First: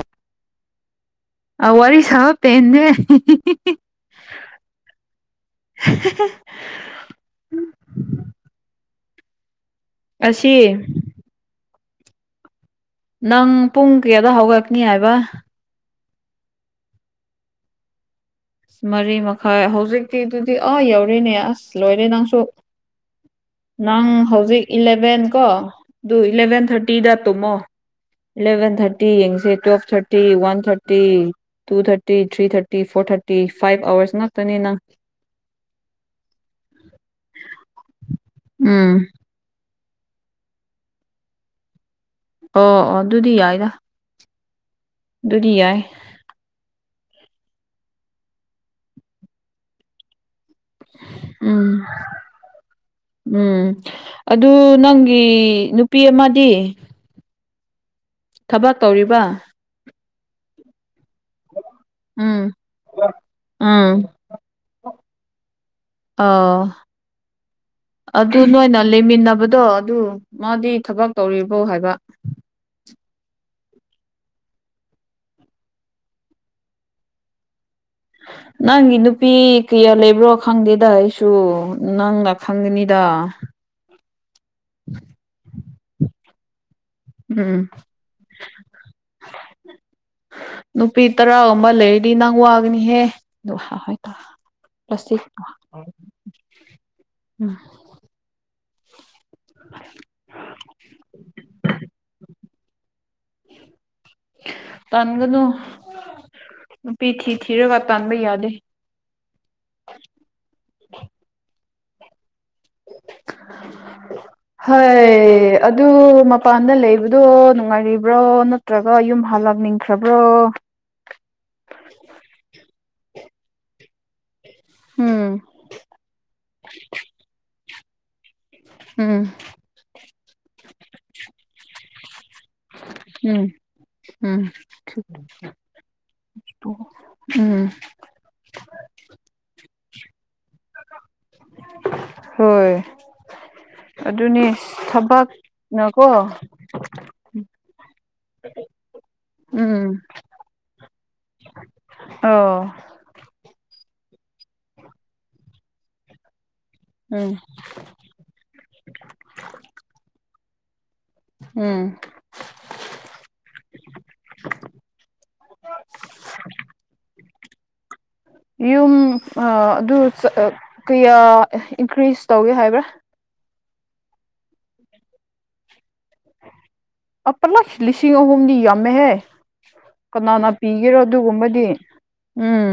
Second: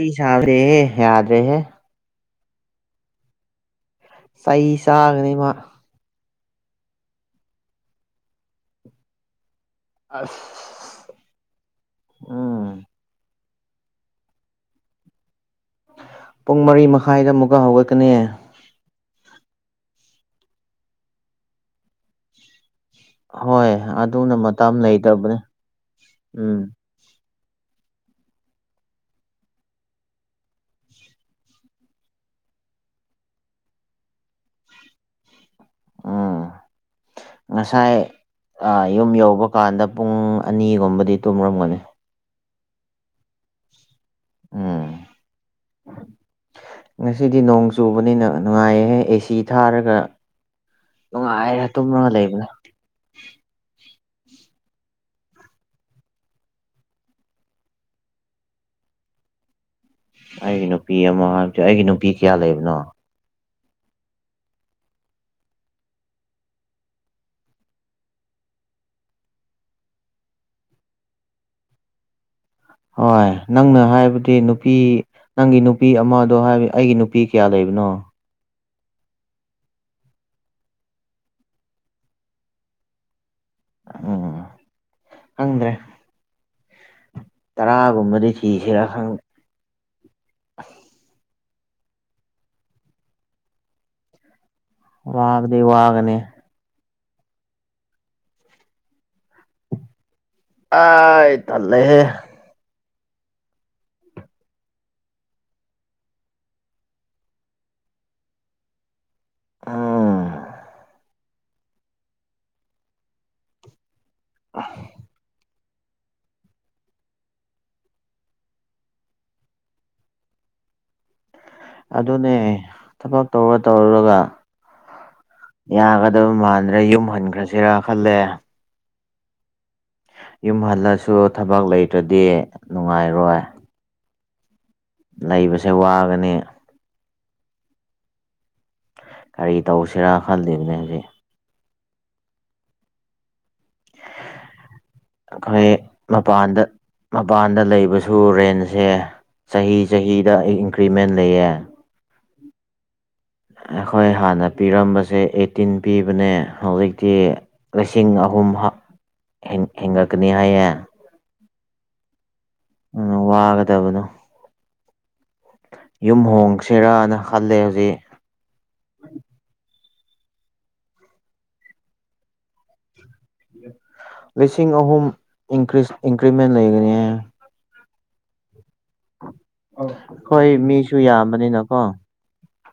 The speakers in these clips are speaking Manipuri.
ꯑꯩ ꯁꯥꯎꯗ‌ꯦꯍ‌ꯦ ꯌꯥꯗ‍꯭ꯔ‌ꯦꯍꯦ ꯑ ꯋꯥꯔꯤ ꯋꯥꯔꯤ ꯁꯥꯕ ꯄ‌ꯦꯟꯅ‌ꯦ ꯆꯩ ꯆꯥꯒꯅꯤ ꯃꯥ [unintelligible] ꯑꯁꯤ ꯑꯁ ꯎꯝ ꯅꯪ ꯄꯨꯡ ꯀꯌꯥꯗ ꯍꯧꯒꯠꯅꯤ ꯍꯥꯏꯕ ꯄꯨꯡ ꯃꯔꯤ ꯃꯈꯥꯏꯗ ꯑꯃꯨꯛꯀ ꯍꯧꯒꯠꯀꯅꯤꯌ‌ꯦ ꯃꯔꯤ ꯃꯈꯥꯏ ꯍꯧꯖꯤꯛꯇꯤꯗꯨꯗꯤ ꯑꯥ ꯌꯧꯔ‌ꯦꯅꯦ ꯑꯁ ꯂꯣꯏꯔꯦ ꯅꯪꯁꯨ ꯍꯣꯏ ꯅꯪ ꯑꯗꯨꯅ ꯍꯧꯖꯤꯛ ꯃꯇꯝ ꯏꯂꯦꯚꯦꯟ ꯂꯩꯇꯕꯅꯦ ꯀꯣ ꯑꯗꯨ ꯏꯂ‌ꯦꯚꯦꯟ ꯎꯝ ꯊꯥ꯭ꯔꯠ ꯇꯤꯗ ꯇꯨꯝꯃꯣ ꯏꯂꯚꯦꯟ ꯊꯥ꯭ꯔꯇꯤ ꯌꯦꯡꯁꯦ twelve thirty one thirty two thirty three thirty four thirty five hours ꯉꯥꯛꯇꯅꯤꯅ ꯎꯝ ꯉꯁꯥꯏ ꯑꯥ ꯎꯝ ꯌꯨꯝ ꯌꯧꯕ ꯀꯥꯟꯗ ꯄꯨꯡ ꯑꯅꯤꯒꯨꯝꯕꯗꯤ ꯇꯨꯝꯔꯝꯒꯅꯤ ꯑꯣ ꯑꯣ ꯑꯗꯨꯗꯤ ꯌꯥꯏꯗꯥ ꯎꯝ ꯗꯨꯗꯤ ꯌꯥꯏ ꯉꯁꯤꯗꯤ ꯅꯣꯡ ꯆꯨꯕꯅꯤꯅ ꯅꯨꯡꯉꯥꯏꯌꯦꯍꯦ ꯑꯦꯁꯤ ꯊꯥꯔꯒ ꯎꯝ ꯅꯨꯡꯉꯥꯏꯔ ꯇꯨꯝꯔꯒ ꯂꯩꯕꯅꯦ ꯎꯝ ꯑꯗꯨ ꯅꯪꯒꯤ ꯅꯨꯄꯤ ꯑꯃꯗꯤ ꯊꯕꯛ ꯇꯧꯔꯤꯕ ꯑꯩꯒꯤ ꯅꯨꯄꯤ ꯑꯃ ꯍꯥꯏꯕꯗꯤ ꯑꯩꯒꯤ ꯅꯨꯄꯤ ꯀꯌꯥ ꯎꯝ ꯂꯩꯕꯅꯣ ꯎꯝ ꯑꯥ ꯑꯗꯨ ꯅꯣꯏꯅ ꯂꯩꯃꯤꯟꯅꯕꯗꯣ ꯑꯗꯨ ꯃꯥꯗꯤ ꯊꯕꯛ ꯇꯧꯔꯤꯕꯣ ꯍꯥꯏꯕ ꯍꯣꯏ ꯅꯪꯅ ꯍꯥꯏꯕꯗꯤ ꯅꯨꯄꯤ ꯅꯪꯒꯤ ꯅꯨꯄꯤ ꯑꯃꯗꯣ ꯍꯥꯏ ꯑꯩꯒꯤ ꯅꯨꯄꯤ ꯀꯌꯥ ꯂꯩꯕꯅꯣ ꯅꯪꯒꯤ ꯅꯨꯄꯤ ꯀꯌꯥ ꯂꯩꯕ꯭ꯔꯣ ꯈꯪꯗꯦꯗ ꯑꯩꯁꯨ ꯅꯪꯅ ꯈꯪꯒꯅꯤꯗ ꯎꯝ ꯈꯪꯗ꯭ꯔꯦ ꯎꯝ ꯇꯔꯥꯒꯨꯝꯕꯗꯤ ꯊꯤꯁꯤꯔꯥ ꯈꯪ ꯅꯨꯄꯤ ꯇꯔꯥꯒꯨꯝꯕ ꯂꯩꯔꯗꯤ ꯅꯪ ꯋꯥꯒꯅꯤꯍꯦ [unintelligible] ꯋꯥꯕꯗꯤ ꯋꯥꯒꯅꯤ [unintelligible] ꯎꯝ [unintelligible] ꯑꯥꯏ ꯇꯜꯂꯦꯍꯦ [inaudible] ꯇꯥꯟꯒꯅꯨ ꯅꯨꯄꯤ ꯊꯤ ꯊꯤꯔꯒ ꯇꯥꯟꯕ ꯌꯥꯗꯦ ꯑꯥ ꯍꯩ ꯑꯗꯨ ꯃꯄꯥꯟꯗ ꯂꯩꯕꯗꯣ ꯅꯨꯡꯉꯥꯏꯔꯤꯕ꯭ꯔꯣ ꯅꯠꯇ꯭ꯔꯒ ꯌꯨꯝ ꯍꯜꯂꯛꯅꯤꯡꯈ꯭ꯔꯕ꯭ꯔꯣ ꯑꯗꯨꯅꯦ ꯊꯕꯛ ꯇꯧꯔ ꯇꯧꯔꯨꯔꯒ ꯎꯝ ꯌꯥꯒꯗꯕ ꯃꯥꯟꯗ꯭ꯔꯦ ꯌꯨꯝ ꯍꯟꯈ꯭ꯔꯁꯤꯔꯥ ꯈꯜꯂꯦ ꯎꯝ ꯌꯨꯝ ꯍꯜꯂꯁꯨ ꯊꯕꯛ ꯂꯩꯇ꯭ꯔꯗꯤ ꯅꯨꯡꯉꯥꯏꯔꯣꯏ ꯎꯝ ꯎꯝ [unintelligible] ꯅꯩꯕꯁꯦ ꯋꯥꯒꯅꯤ ꯎꯝ ꯀꯔꯤ ꯇꯧꯁꯤꯔꯥ ꯈꯜꯂꯤꯝꯅꯦ ꯍꯧꯖꯤ ꯍꯣꯏ ꯑꯗꯨꯅꯤ ꯑꯁ ꯊꯕꯛ ꯑꯩꯈꯣꯏ ꯃꯄꯥꯟꯗ ꯃꯄꯥꯟꯗ ꯂꯩꯕꯁꯨ ꯔꯦꯟꯁꯦ ꯆꯍꯤ ꯎꯝ ꯆꯍꯤꯗ ꯑꯩ ꯏꯟꯀ꯭ꯔꯤꯃꯦꯟ ꯂꯩꯌꯦ ꯑꯣ ꯑꯩꯈꯣꯏ ꯍꯥꯟꯅ ꯄꯤꯔꯝꯕꯁꯦ ꯑꯩꯠꯇꯤꯟ ꯄꯤꯕꯅꯦ ꯍꯧꯖꯤꯛꯇꯤ ꯎꯝ ꯂꯤ ꯁꯤꯡ ꯑꯍꯨꯝ ꯍꯤꯞ ꯍ‌ꯦꯟ ꯍꯦꯟꯒꯠꯀꯅꯤ ꯍꯥꯏꯌꯦ ꯎꯝ ꯎꯝ ꯋꯥꯒꯗꯕꯅꯣ [unintelligible] ꯌꯨꯝ ꯍꯣꯡꯁ‌ꯦꯔꯥꯅ ꯈꯜꯂꯦ ꯍꯧꯖꯤꯛ ꯌꯨꯝ ꯑꯥ ꯑꯗꯨ ꯆ ꯑꯥ ꯀꯌꯥ ꯏꯟꯀ꯭ꯔꯤꯖ ꯇꯧꯋ‌ꯦ ꯍꯥꯏꯕ꯭ꯔꯥ ꯂꯤꯁꯤꯡ ꯑꯍꯨꯝ ꯏꯟꯀ꯭ꯔꯤꯁ ꯏꯟꯀ꯭ꯔꯤꯃꯦꯟ ꯂꯩꯒꯅꯤꯍꯦ꯫ [unintelligible] ꯂꯤꯁꯤꯡ ꯑꯍꯨꯝꯗꯤ ꯌꯥꯝꯃꯦꯍꯦ ꯀꯅꯥꯅ ꯍꯣꯏ ꯄꯤꯒꯦꯔꯣ ꯃꯤꯁꯨ ꯑꯗꯨꯒꯨꯝꯕꯗꯤ ꯌꯥꯝꯕꯅꯤꯅꯀꯣ ꯎꯝ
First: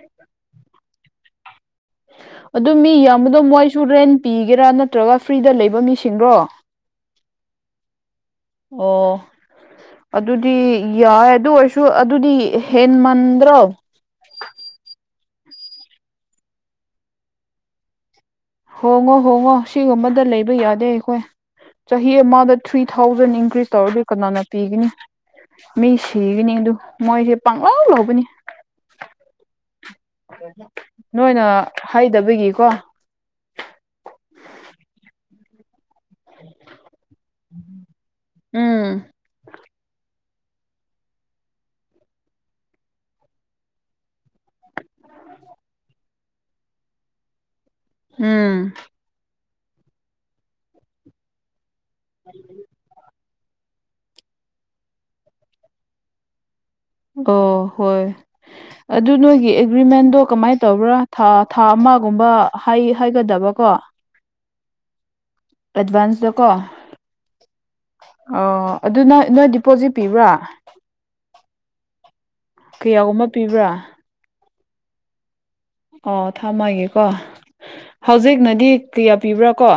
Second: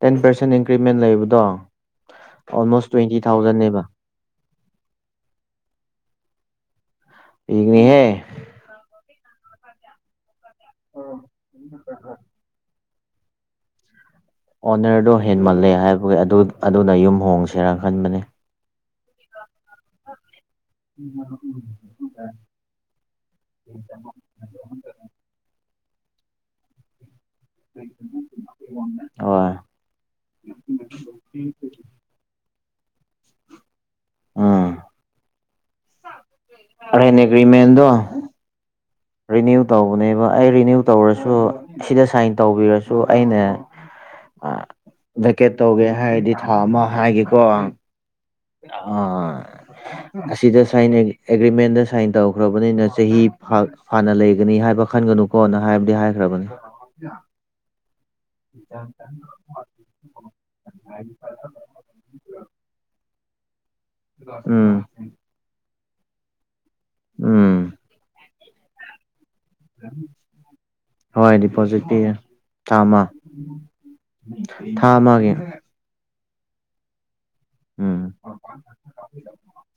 ꯇꯦꯟ ꯄꯥꯔꯁꯦꯟ ꯏꯟꯀ꯭ꯔꯤꯃꯦꯟ ꯂꯩꯕꯗꯣ ꯑꯗꯨ ꯑꯣꯜꯃꯣꯁ ꯃꯤ ꯇ꯭ꯋꯦꯟꯇꯤ ꯌꯥꯝꯕꯗꯣ ꯃꯣꯏꯁꯨ ꯊꯥꯎꯖꯟꯅꯦꯕ ꯔꯦꯟ ꯄꯤꯒꯦꯔꯥ ꯅꯠꯇ꯭ꯔꯒ ꯐ꯭ꯔꯤꯗ ꯂꯩꯕ ꯃꯤꯁꯤꯡꯔꯣ ꯄꯤꯒꯅꯤꯍꯦ ꯑꯣ ꯑꯗꯨꯗꯤ ꯌꯥꯏ ꯑꯗꯨ ꯑꯣꯏꯔꯁꯨ ꯑꯗꯨꯗꯤ ꯍꯦꯟꯃꯟꯗ꯭ꯔꯣ ꯑꯣꯅꯔꯗꯣ ꯍꯦꯟꯃꯜꯂꯦ ꯍꯥꯏꯕꯒꯤ ꯑꯗꯨ ꯑꯗꯨꯅ ꯌꯨꯝ ꯍꯣꯡꯁꯦꯔꯥ ꯈꯟꯕꯅꯤ ꯍꯣꯡꯉꯣ ꯍꯣꯡꯉꯣ ꯁꯤꯒꯨꯝꯕꯗ ꯂꯩꯕ ꯌꯥ ꯗ‌ꯦ ꯑꯩꯈꯣꯏ ꯆꯍꯤ ꯑꯃꯗ ꯊ꯭ꯔꯤ ꯊꯥꯎꯖꯟ ꯏꯟꯀ꯭ꯔꯤꯁ ꯇꯧꯔꯗꯤ ꯀꯅꯥꯅ ꯄꯤꯒꯅꯤ ꯃꯤ ꯁꯤꯒꯅꯤ ꯑꯗꯨ ꯃꯣꯏꯁꯦ ꯄꯥꯡꯂꯧ ꯂꯧꯕꯅꯤ ꯍ‌ꯣꯏ ꯅꯣꯏꯅ ꯍꯩꯗꯕꯒꯤꯀꯣ ꯎꯝ ꯍꯣꯔꯦꯟ ꯑꯦꯒ꯭ꯔꯤꯃꯦꯟꯗꯣ ꯎꯝ ꯔꯤꯅ꯭ꯌꯨ ꯇꯧꯕꯅꯦꯕ ꯑꯩ ꯔꯤꯅ꯭ꯌꯨ ꯇꯧꯔꯁꯨ ꯁꯤꯗ ꯁꯥꯏꯟ ꯇꯧꯕꯤꯔꯁꯨ ꯑꯩꯅ ꯑꯥ ꯚꯦꯀꯦꯠ ꯇꯧꯒꯦ ꯍꯥꯏꯔꯗꯤ ꯊꯥ ꯑꯃꯥ ꯍꯥꯏꯒꯦꯀꯣ ꯎꯝ ꯑꯥ ꯑꯁꯤꯗ ꯁꯥꯏꯟ ꯑꯦꯒ꯭ꯔꯤ ꯑꯦꯒ꯭ꯔꯤꯃꯦꯟꯗ ꯁꯥꯏꯟ ꯇꯧꯈ꯭ꯔꯕꯅꯤꯅ ꯆꯍꯤ ꯍꯥꯟ ꯍꯥꯟꯅ ꯂꯩꯒꯅꯤ ꯍꯥꯏꯕ ꯈꯟꯒꯅꯨꯀꯣꯅ ꯍꯥꯏꯕꯗꯤ ꯍꯥꯏꯈ꯭ꯔꯕꯅꯤ ꯑꯣ ꯍꯣꯏ ꯑꯗꯨ ꯅꯣꯏꯒꯤ ꯑꯦꯒ꯭ꯔꯤꯃꯦꯟꯗꯣ ꯀꯃꯥꯏ ꯇꯧꯕ꯭ꯔꯥ ꯊꯥ ꯊꯥ ꯑꯃꯒꯨꯝꯕ ꯍꯥꯏ ꯍꯥꯏꯒꯗꯕ ꯀꯣ ꯎꯝ ꯑꯦꯗꯚꯥꯟꯁꯗ ꯀꯣ ꯎꯝ ꯑꯣ ꯑꯗꯣ ꯅꯣꯏ ꯅꯣꯏ ꯗꯤꯄꯣꯖꯤꯠ ꯄꯤꯕ꯭ꯔꯥ ꯍꯣꯏ ꯗꯤꯄꯣꯖꯤꯠ ꯄꯤꯌꯦ ꯊꯥ ꯑꯃ ꯀꯌꯥꯒꯨꯝꯕ ꯄꯤꯕ꯭ꯔꯥ ꯊꯥ ꯑꯃꯒꯤ ꯑꯣ ꯊꯝꯃꯒꯦꯀꯣ ꯎꯝ ꯍꯧꯖꯤꯛꯅꯗꯤ ꯀꯌꯥ ꯄꯤꯕ꯭ꯔꯥ ꯀꯣ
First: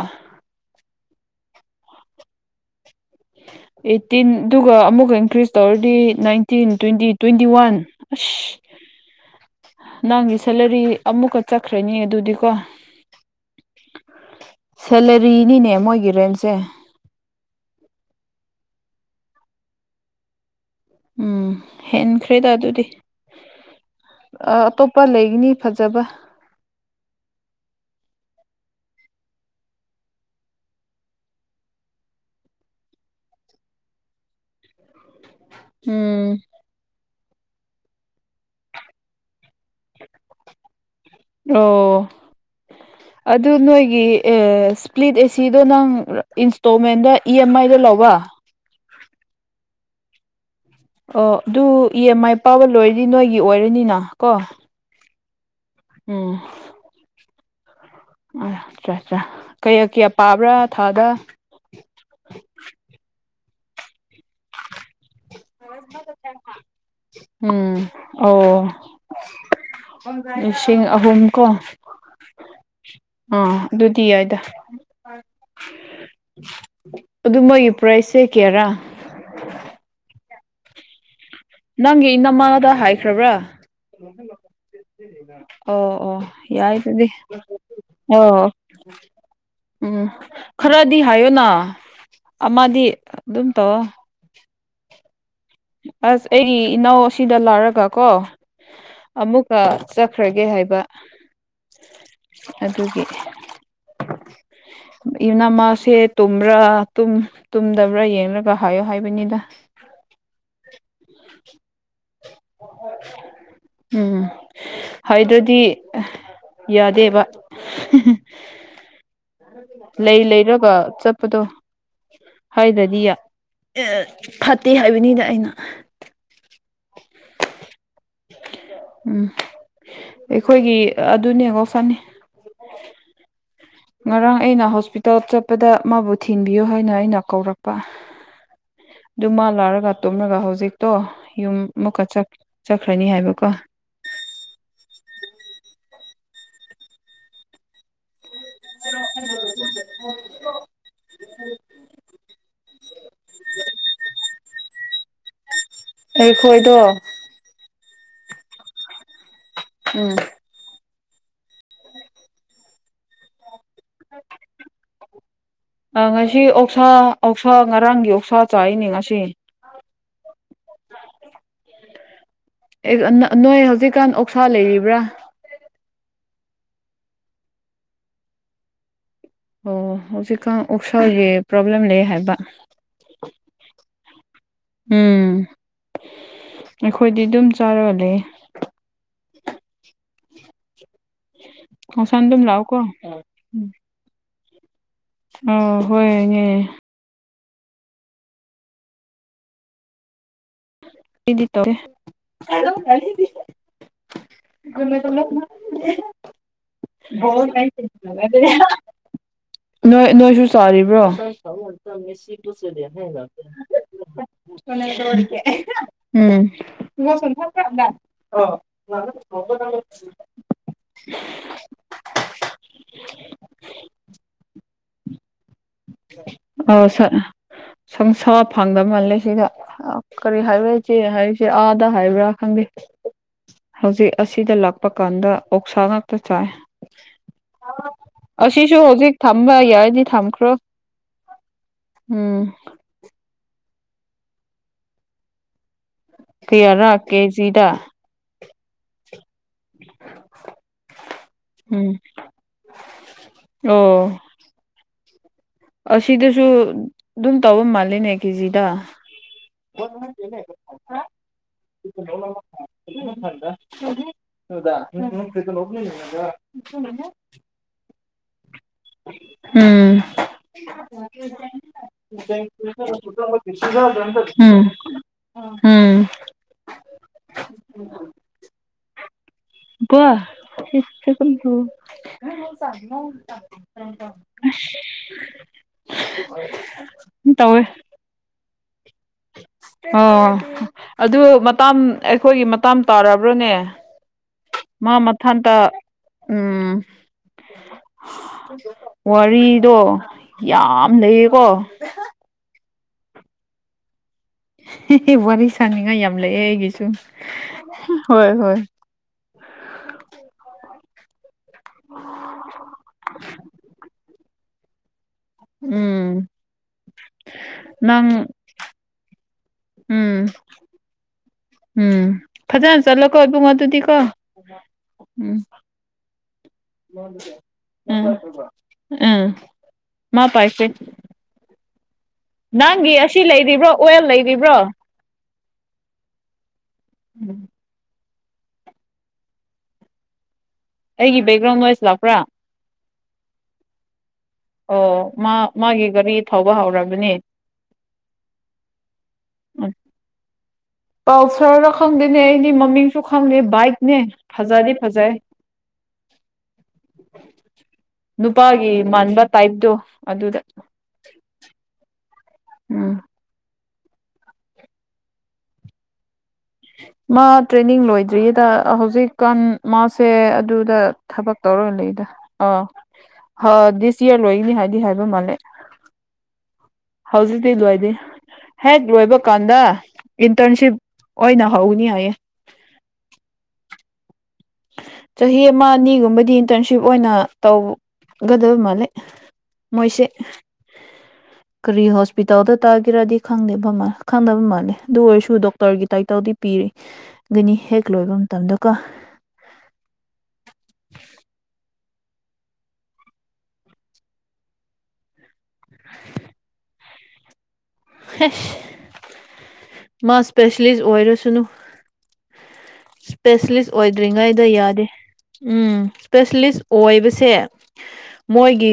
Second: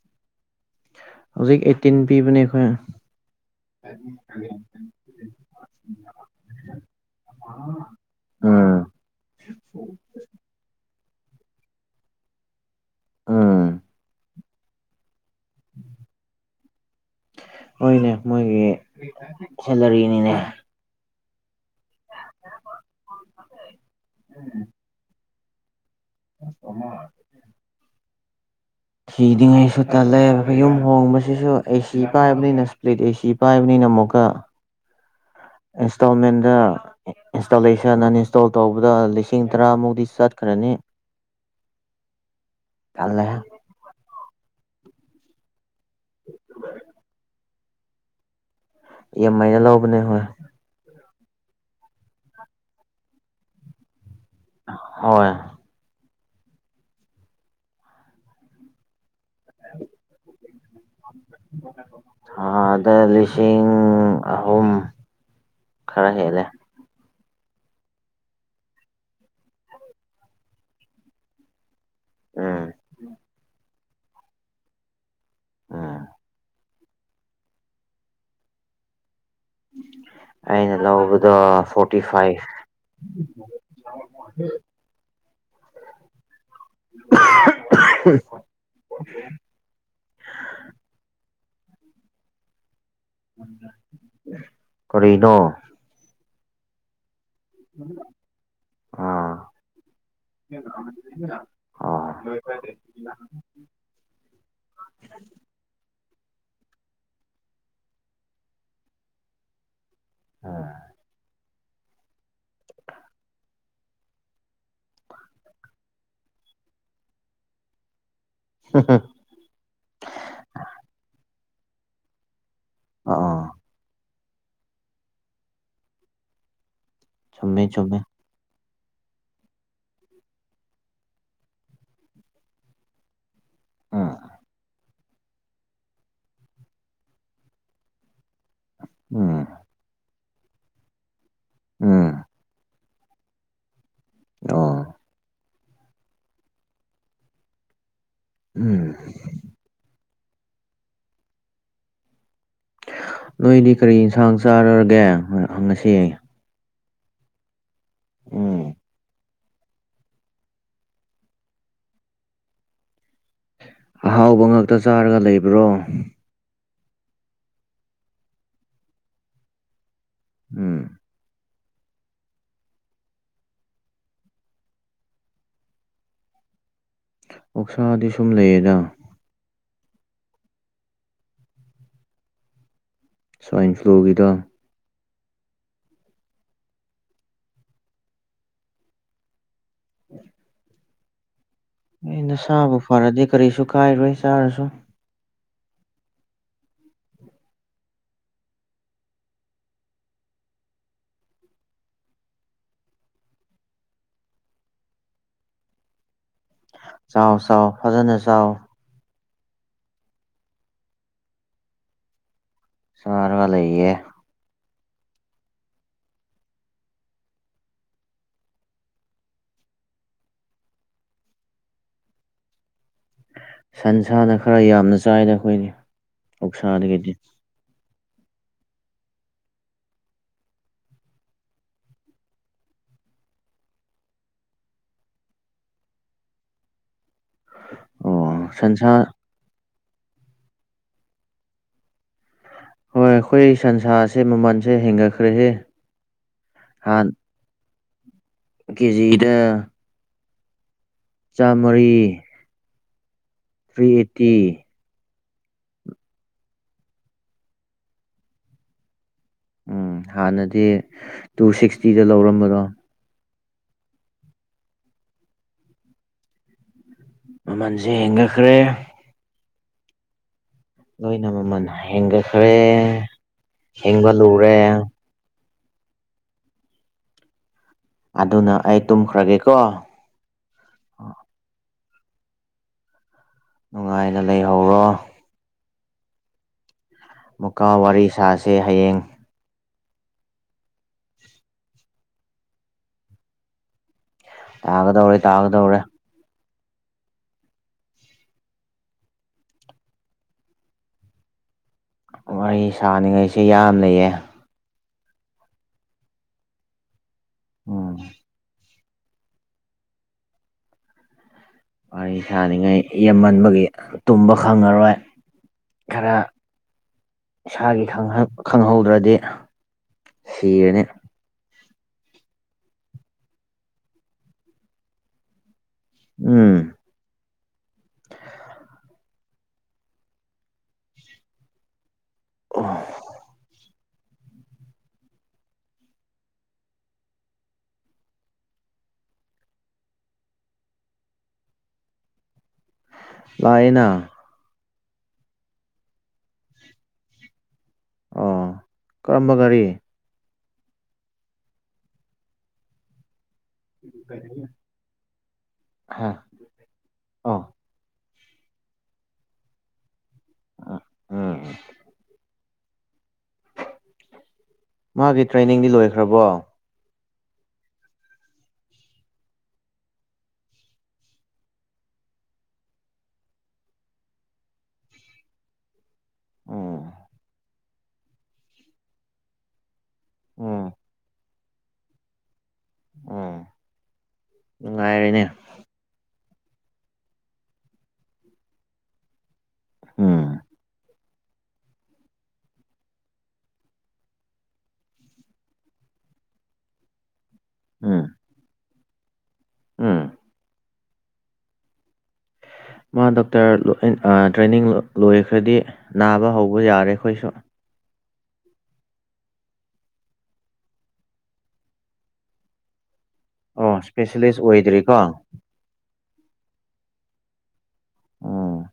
ꯍꯧꯖꯤꯛ ꯑꯩꯠꯇꯤꯟ ꯄꯤꯕꯅꯦ ꯑꯩꯈꯣꯏ ꯑꯩꯠꯇꯤꯟ ꯑꯗꯨꯒ ꯑꯃꯨꯛꯀ ꯏꯟꯀ꯭ꯔꯤꯁ ꯇꯧꯔꯗꯤ ꯅꯥꯏꯟꯇꯤꯟ ꯇ꯭ꯋꯦꯟꯇꯤ ꯇ꯭ꯋꯦꯟꯇꯤ ꯋꯥꯟ ꯑꯁ ꯎꯝ꯫ ꯅꯪꯒꯤ ꯁꯦꯂꯔꯤ ꯑꯃꯨꯛꯀ ꯆꯠꯈ꯭ꯔꯅꯤ ꯑꯗꯨꯗꯤ ꯀꯣ ꯎꯝ ꯁꯦꯂꯔꯤꯅꯤꯅꯦ ꯃꯣꯏꯒꯤ ꯔꯦꯟꯁꯦ ꯍꯣꯏꯅꯦ ꯃꯣꯏꯒꯤ ꯁꯦꯂꯔꯤꯅꯤꯅꯦ ꯎꯝ ꯍꯦꯟꯈ꯭ꯔꯦꯗ ꯑꯗꯨꯗꯤ ꯑ ꯑꯇꯣꯞꯄ ꯂꯩꯒꯅꯤ ꯐꯖꯕ ꯑꯃ ꯊꯤꯗꯤꯉꯩꯁꯨ ꯇꯜꯂꯦ ꯌꯨꯝ ꯍꯣꯡꯕꯁꯤꯁꯨ ꯑꯩꯁꯨ ꯏꯀꯥꯏꯕꯅꯤꯅ ꯑꯦꯁꯤ ꯄꯥꯏꯕꯅꯤꯅ ꯑꯃꯨꯛꯀ ꯎꯝ ꯏꯟꯁꯇꯣꯜꯃꯦꯟꯗ ꯏꯟꯁꯇꯣꯂꯦꯁꯟ ꯑꯟꯏꯟꯁꯇꯣꯜ ꯇꯧꯕꯗꯁꯤꯡ ꯂꯤꯤꯡ ꯇꯔꯥꯃꯨꯗꯤꯤ ꯑꯣ ꯆꯠꯈ꯭ꯔꯅꯤꯜꯂ ꯑꯗꯨ ꯅꯣꯏꯒꯤ ꯁ꯭ꯄ꯭ꯂꯤꯠ ꯑꯦꯁꯤꯗꯣ ꯅꯪ ꯏꯟꯁꯇꯣꯜꯃꯦꯟꯗ ꯏ ꯑꯦꯝ ꯑꯥꯏꯗ ꯂꯧꯕ ꯌꯥꯝꯃꯥꯏꯅ ꯂꯧꯕꯅꯦ ꯍꯣꯏ ꯑꯣ ꯑꯗꯨ ꯏ ꯑꯦꯝ ꯑꯥꯏ ꯄꯥꯕ ꯂꯣꯏꯔꯗꯤ ꯅꯣꯏꯒꯤ ꯑꯣꯏꯔꯅꯤꯅ ꯀꯣ꯫ ꯍꯣꯏ ꯎꯝ ꯑ ꯑꯠꯆꯥ ꯑꯠꯆꯥꯥ ꯀꯌꯥ ꯀꯌꯥ ꯄꯥꯕ꯭ꯔꯥ ꯊꯥꯗ ꯑꯗ ꯂꯤꯁꯤꯡ ꯑꯍꯨꯝ ꯈꯔ ꯍꯦꯂꯦ ꯎꯝ ꯑꯣ ꯂꯤꯁꯤꯡ ꯑꯍꯨꯝ ꯀꯣ ꯎꯝ ꯑꯥ ꯑꯗꯨꯗꯤ ꯌꯥꯏꯗ ꯎꯝ ꯑꯗꯨ ꯃꯣꯏꯒꯤ ꯄ꯭ꯔꯥꯏꯁꯁꯦ ꯀꯦꯔ ꯑꯩꯅ ꯂꯧꯕꯗꯣ ꯐꯣꯔꯇꯤ ꯅꯪꯒꯤ ꯏ ꯐꯥꯏꯚ ꯅꯃꯥꯗ ꯍꯥꯏꯈ꯭ꯔꯕ꯭ꯔꯥ ꯑꯣ ꯑꯣ ꯌꯥꯏ ꯇꯗꯤ ꯍ ꯍ ꯎꯝ ꯈꯔꯗꯤ ꯍꯥꯏꯌꯣꯅ ꯑꯃꯗꯤ ꯑꯗꯨ ꯑꯗꯨꯝꯇꯣ ꯀꯔꯤꯅꯣ ꯑꯁ ꯑꯩꯒꯤ ꯏꯅꯥꯎ ꯑꯁꯤꯗ ꯂꯥꯛꯔꯒ ꯀꯣ ꯑꯥ ꯑꯃꯨꯛꯀ ꯆꯠꯈ꯭ꯔꯒꯦ ꯍꯥꯏꯕ ꯑꯥ ꯑꯗꯨꯒꯤ [unintelligible] ꯏꯅ ꯃꯥꯁꯦ ꯇꯨꯝꯕ꯭ꯔꯥ ꯇꯨꯝꯗꯕ꯭ꯔꯥ ꯌꯦꯡꯂꯒ ꯍꯥꯏꯌꯣ ꯍꯥꯏꯕꯅꯤꯗ [unintelligible] ꯎꯝ ꯍꯥꯏꯗꯗꯤ ꯌꯥꯗꯦꯕ ꯍ ꯍ ꯂꯩ ꯂꯩꯔꯒ ꯆꯠꯄꯗꯣ ꯍꯥꯏꯗ꯭ꯔꯗꯤ ꯌ ꯑꯥ ꯑꯦ ꯐꯠꯇꯦ ꯍꯥꯏꯕꯅꯤꯗ ꯑꯩꯅ ꯆꯨꯝꯃꯦ ꯆꯨꯝꯃꯦ ꯎꯝ ꯑꯩꯈꯣꯏꯒꯤ ꯑꯗꯨꯅꯦ ꯒꯣꯁꯟꯅꯦ ꯎꯝ ꯉꯔꯥꯡ ꯑꯩꯅ ꯍꯣꯁꯄꯤ ꯇꯞ ꯆꯠꯄꯗ ꯃꯥꯕꯨ ꯊꯤꯟꯕꯤꯌꯣ ꯍꯥꯏꯅ ꯑꯩꯅ ꯀꯧꯔꯛꯄ ꯑꯗꯨ ꯃꯥ ꯎꯝ ꯂꯥꯛꯂꯒ ꯇꯣꯝꯂꯒ ꯍꯧꯖꯤꯛꯇꯣ ꯌꯨꯝ ꯑꯃꯨꯛꯀ ꯎꯝ ꯆꯠꯈ꯭ꯔꯅꯤ ꯍꯥꯏꯕꯀꯣ ꯗꯣ ꯎꯝ [inaudible] ꯅꯣꯏꯗꯤ ꯀꯔꯤ ꯏꯟꯁꯥꯡ ꯆꯥꯔꯒꯦ ꯉꯁꯤ ꯈꯣꯏꯗꯣ ꯎꯝ ꯎꯝ ꯑꯍꯥꯎꯕ ꯉꯥꯛꯛꯇ ꯆꯥꯔꯒ ꯂꯩꯕ꯭ꯔꯣ ꯑ ꯉꯁꯤ ꯑꯣꯛꯁꯥ ꯑꯛꯁꯥ ꯉꯔꯥꯡꯒꯤ ꯑꯣꯛꯁꯥ ꯆꯥꯔꯤꯅꯦ ꯉꯁꯤ ꯎꯝ ꯑꯦ ꯑꯅ ꯑꯅ ꯅꯣꯏ ꯍꯧꯖꯤꯛꯀꯥꯟ ꯑꯣꯛꯁꯥ ꯂꯩꯔꯤꯕ꯭ꯔꯥ ꯑꯣꯛꯁꯥꯗꯤ ꯁꯨꯝ ꯂꯩꯌꯦꯗ ꯑꯣ ꯍꯧꯖꯤꯛꯀꯥꯟ ꯑꯣꯛꯁꯥꯎꯒꯤ ꯄ꯭ꯔꯣꯕ꯭ꯂꯦꯝ ꯂꯩ ꯍꯥꯏꯕ ꯁ꯭ꯋꯥꯏꯟ ꯐ꯭ꯂꯨꯒꯤꯗꯣ ꯎꯝ ꯑꯩꯈꯣꯏꯗꯤ ꯑꯗꯨꯝ ꯆꯥꯔꯒ ꯂꯩꯌꯦ ꯑꯦ ꯈꯣꯡꯁꯥꯟꯗꯨꯝ ꯂꯥꯛꯎꯀꯣ ꯅꯁꯥꯕꯨ ꯐꯔꯗꯤ ꯀꯔꯤꯁꯨ ꯀꯥꯏꯔꯣꯏ ꯆꯥꯔꯁꯨ ꯑꯣ ꯍꯣꯏ [unintelligible] ꯂ ꯆꯂ ꯆꯥꯎ ꯆꯥꯎ ꯐꯖꯅ ꯆꯥꯎ [unintelligible] ꯅꯣꯏ ꯅꯣꯏꯁꯨ ꯆꯥꯔꯤꯕ꯭ꯔꯣ ꯆꯥꯔꯒ ꯂꯩꯌꯦ [unintelligible] ꯎꯝ [unintelligible] [inaudible] [inaudible] ꯁꯟꯁꯅ ꯈꯔ ꯌꯥꯝꯅ ꯆꯥꯏꯗ ꯑꯩꯈꯣꯏꯒꯤ ꯎꯁꯥꯗꯒꯤꯗꯤ ꯁꯨꯡꯁꯥ ꯐꯪꯗ ꯃꯥꯜꯂꯦ ꯁꯤꯗ ꯀꯔꯤ ꯍꯥꯏꯔ ꯁꯦ ꯍꯥꯏꯁꯦ ꯑꯥꯗ ꯍꯥꯏꯕ꯭ꯔꯥ ꯈꯪꯗꯦ ꯍꯧꯖꯤꯛ ꯑꯁꯤꯗ ꯂꯥꯛꯄ ꯀꯥꯟꯗ ꯑꯣꯛꯁꯥ ꯉꯥꯛꯇ ꯆꯥꯏ ꯑꯣ ꯑꯁꯤꯁꯤꯁꯨꯣ ꯍꯧꯖꯤ ꯁꯟꯁꯥ ꯊꯝꯕ ꯌꯥꯔꯗꯤ ꯊꯝꯈ꯭ꯔꯣ ꯎꯝ ꯍꯣꯏ ꯑꯩꯈꯣꯏ ꯁꯟꯁꯥꯁꯦ ꯃꯃꯜꯁꯦ ꯍꯦꯟꯒꯠꯈ꯭ꯔꯍꯦ ꯀꯌꯥꯔꯥ ꯀꯦꯖꯤꯗ ꯀꯦꯖꯤꯗ [inaudible] ꯆꯥꯝꯃꯔꯤ ꯎꯝ ꯑꯣ ꯊ꯭ꯔꯤ ꯑꯩꯠꯇꯤ ꯑꯁꯤꯗꯁꯨ ꯑꯗꯨꯝ ꯇꯧꯕ ꯃꯥꯂꯦꯅꯦ ꯀꯦꯖꯤꯗ ꯎꯝ ꯍꯥꯟꯅꯗꯤ ꯇꯨ ꯁꯤꯛꯁꯇꯤꯗ ꯂꯧꯔꯝꯕꯗꯣ [unintelligible] ꯃꯃꯟꯁꯦ ꯍꯦꯟꯒꯠꯈ꯭ꯔꯦ ꯎꯝ ꯂꯣꯏꯅ ꯃꯃꯜ ꯍꯦꯟꯒꯠꯈ꯭ꯔꯦ ꯍꯦꯟꯕ [inaudible] ꯂꯨꯔꯦ ꯎꯝ ꯑꯗꯨꯅ ꯑꯩ ꯇꯨꯝꯈ꯭ꯔꯒꯦꯀꯣ [unintelligible] ꯅꯨꯡꯉꯥꯏꯅ ꯂꯩꯍꯧꯔꯣ ꯇꯧꯋꯦ ꯃꯀꯥ ꯋꯥꯔꯤ ꯁꯥꯥꯁꯦ ꯍꯌꯦꯡ ꯑꯣ ꯑꯗꯨ ꯃꯇꯥꯝ ꯑꯩꯈꯣꯏꯒꯤ ꯃꯇꯥꯝ ꯇꯥꯔꯕ꯭ꯔꯅꯦ ꯃꯥ ꯇꯥꯒꯗꯧꯔꯦ ꯃꯊꯟꯇ ꯇꯥꯒꯗꯧꯔꯦ ꯎꯝ ꯋꯥꯔꯤꯗꯣ ꯌꯥꯝ ꯂꯩꯌꯦꯀꯣ ꯋꯥꯔꯤ ꯁꯥꯥꯟꯅꯤꯡꯉꯥꯏꯁꯦ ꯌꯥꯝ ꯂꯩꯌꯦ ꯑꯦ ꯋꯥꯔꯤ ꯁꯥꯟꯅꯤꯡꯉꯥꯏ ꯌꯥꯝ ꯂꯩꯑꯦ ꯑꯩꯒꯤꯁꯨ ꯎꯝ ꯍꯣꯏ ꯍꯣꯏ ꯋꯥꯔꯤ ꯁꯥꯔꯤꯉꯥꯏ ꯌꯦꯦꯝꯃꯟꯕꯒꯤ ꯇꯨꯝꯕ ꯈꯪꯉꯔꯣꯏ ꯈꯔ ꯎꯝ ꯏꯁꯥꯒꯤ ꯅꯪ ꯈꯪꯍꯧꯗ꯭ꯔꯗꯤ ꯎꯝ ꯁꯤꯔꯅꯤ ꯎꯝ ꯐꯖꯅ ꯆꯠꯂꯣꯀꯣ ꯏꯕꯨꯡ ꯑꯗꯨꯗꯤꯀꯣ ꯎꯝ ꯎꯝ ꯎꯝ ꯎꯝ ꯃꯥ ꯄꯥꯏꯔꯁꯦ ꯑꯣ ꯅꯪꯒꯤ ꯑꯁꯤ ꯂꯩꯔꯤꯕ꯭ꯔꯣ ꯑꯣꯏꯜ ꯂꯩꯔꯤꯕ꯭ꯔꯣ ꯑꯩꯒꯤ ꯕꯦꯛꯒ꯭ꯔꯥꯎꯟ ꯅꯣꯏꯁ ꯂꯥꯛꯄ꯭ꯔꯥ ꯇꯥꯏꯅꯥ ꯑꯣ ꯃꯥ ꯃꯥꯒꯤ ꯒꯥꯔꯤ ꯊꯧꯕ ꯍꯧꯔꯕꯅꯤ ꯑꯣ ꯀꯔꯝꯕ ꯒꯥꯔꯤ ꯄꯜꯁꯔꯔ ꯈꯪꯗꯦꯅꯦ ꯑꯩꯗꯤ ꯃꯃꯤꯡ ꯁꯨ ꯈꯪꯗꯦ ꯕꯥꯏꯛꯅꯦ ꯐꯖꯗꯤ ꯐꯖꯏ ꯍꯥ ꯑꯣ ꯅꯨꯄꯥꯒꯤ ꯃꯥꯟꯕ ꯇꯥꯏꯞꯗꯣ ꯑꯗꯨꯗ ꯎꯝ ꯎꯝ ꯃꯥꯒꯤ ꯇ꯭ꯔꯦꯅꯤꯡꯗꯤ ꯂꯣꯏꯈ꯭ꯔꯕꯣ ꯃꯥ ꯇ꯭ꯔꯦꯅꯤꯡ ꯂꯣꯏꯗ꯭ꯔꯤꯌꯦꯗ ꯍꯧꯖꯤꯛꯀꯥꯟ ꯃꯥꯁꯦ ꯑꯗꯨꯗ ꯊꯕꯛ ꯇꯧꯔꯒ ꯂꯩꯗ ꯑꯥ ꯗꯤꯁ ꯏꯌꯥꯔ ꯂꯣꯏꯒꯅꯤ ꯍꯥꯏꯗꯤ ꯍꯥꯏꯕ ꯃꯥꯜꯂꯦ ꯎꯝ ꯍꯧꯖꯤꯛꯇꯤ ꯂꯣꯏꯗꯤ ꯍꯦꯛ ꯂꯣꯏꯕ ꯀꯥꯟꯗ ꯎꯝ ꯏꯟꯇꯔꯟꯁꯤꯞ ꯑꯣꯏꯅ ꯍꯧꯅꯤ ꯍꯥꯏꯌꯦ ꯑꯣ ꯅꯨꯡꯉꯥꯏꯔꯦꯅꯦ ꯆꯍꯤ ꯑꯃ ꯑꯅꯤꯒꯨꯝꯕꯗꯤ ꯏꯟꯇꯔꯟꯁꯤꯞ ꯑꯣꯏꯅ ꯇꯧꯒꯗꯕ ꯃꯥꯂꯦ ꯃꯣꯏꯁꯦ ꯎꯝ ꯀꯔꯤ ꯍꯣꯁꯄꯤꯇꯥꯜꯗ ꯇꯥꯒꯦꯔꯗꯤ ꯈꯪꯗꯦꯕ ꯈꯪꯗꯕ ꯃꯥꯜꯂꯦ ꯑꯗꯨ ꯑꯣꯏꯔꯁꯨ ꯗꯣꯛꯇꯔꯒꯤ ꯇꯥꯏꯇꯜꯗꯤ ꯄꯤꯔꯦ [inaudible] ꯒꯅꯤ ꯍꯦꯛ ꯎꯝ ꯂꯣꯏꯕ ꯃꯇꯝꯗꯀꯣ ꯎꯝ ꯃꯥ ꯗꯣꯛꯇꯔ ꯇ꯭ꯔꯦꯅꯤꯡ ꯂꯣꯏꯈ꯭ꯔꯗꯤ ꯅꯥꯕ ꯍꯧꯕ ꯌꯥꯔꯦ ꯑꯩꯈꯣꯏꯁꯨ ꯍꯦ ꯃꯥ ꯏꯁꯄꯦꯁꯦꯂꯤꯁ ꯑꯣꯏꯔꯁꯅꯨ ꯏꯁꯄꯦꯁꯂꯤꯁ ꯑꯣ ꯏꯁꯄꯦꯁꯦꯂꯤꯁ ꯑꯣꯏꯗ꯭ꯔꯤꯉꯩꯗ ꯌꯥꯗꯦ ꯑꯣꯏꯗ꯭ꯔꯤꯀꯣ ꯎꯝ ꯏꯁꯄꯦꯁꯦꯂꯤꯁ ꯑꯣꯏꯕꯁꯦ ꯎꯝ ꯃꯣꯏꯒꯤ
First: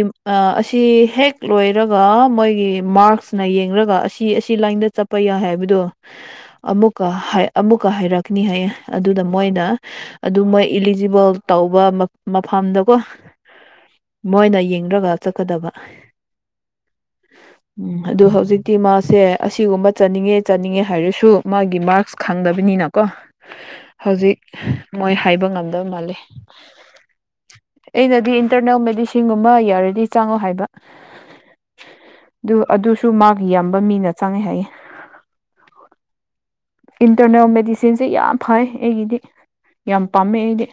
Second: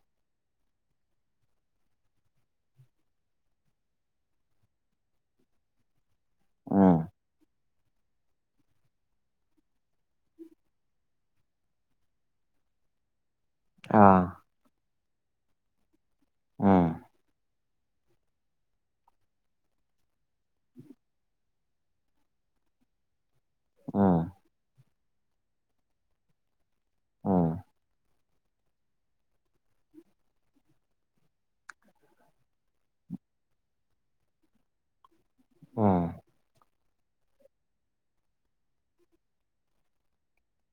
ꯑ ꯁꯤ ꯍꯦꯛ ꯂꯣꯏꯔꯒ ꯃꯣꯏꯒꯤ ꯃꯥꯔꯛꯁꯅ ꯌꯦꯡꯂꯡꯒ ꯑꯁꯤ ꯑꯁꯤ ꯂꯥꯏꯟꯗ ꯆꯠꯄ ꯌꯥꯏ ꯍꯥꯏꯕꯗꯣ ꯎꯝ ꯑꯃꯨꯛꯀ ꯍꯥꯏ ꯑꯃꯨꯛꯀ ꯍꯥꯏꯔꯛꯅꯤ ꯍꯥꯏꯌꯦ ꯑꯗꯨꯗ ꯃꯣꯏꯅ ꯑꯗꯨ ꯃꯣꯏ ꯏꯂꯤꯖꯤꯕꯜ ꯇꯧꯕ ꯃꯐꯝꯗꯀꯣ ꯑꯥ ꯃꯣꯏꯅ ꯌꯦꯡꯔꯒ ꯆꯠꯀꯗꯕ [unintelligible] ꯎꯝ ꯑꯗꯨ ꯍꯧꯖꯤꯛꯇꯤ ꯃꯥꯁꯦ ꯑꯁꯤꯒꯨꯝꯕ ꯆꯠꯅꯤꯡꯉꯦ ꯆꯠꯅꯤꯡꯉꯦ ꯍꯥꯏꯔꯁꯨ ꯃꯥꯒꯤ ꯃꯥꯔꯛꯁ ꯈꯪꯗꯕꯅꯤꯅꯀꯣ ꯎꯝ ꯍꯧꯖꯤꯛ ꯃꯣꯏ ꯍꯥꯏꯕ ꯉꯝꯗꯕ ꯃꯥꯜꯂꯤ ꯑꯣ ꯑꯩꯅꯗꯤ ꯏꯟꯇꯔꯅꯦꯜ ꯃꯦꯗꯤꯁꯤꯟꯒꯨꯝꯕ ꯌꯥꯔꯗꯤ ꯆꯥꯡꯉꯣ ꯍꯥꯏꯕ ꯑꯗꯨ ꯑꯗꯨꯁꯨ ꯃꯥꯛ ꯌꯥꯝꯕ ꯃꯤꯅ ꯆꯪꯉꯦ ꯍꯥꯏꯌꯦ ꯎꯝ ꯏꯟꯇꯔꯅꯦꯜ ꯃꯦꯗꯤꯁꯤꯟꯁꯦ ꯌꯥꯝ ꯐꯩ ꯑꯩꯒꯤꯗꯤ ꯌꯥꯝ ꯄꯥꯝꯃꯦ ꯑꯩꯗꯤ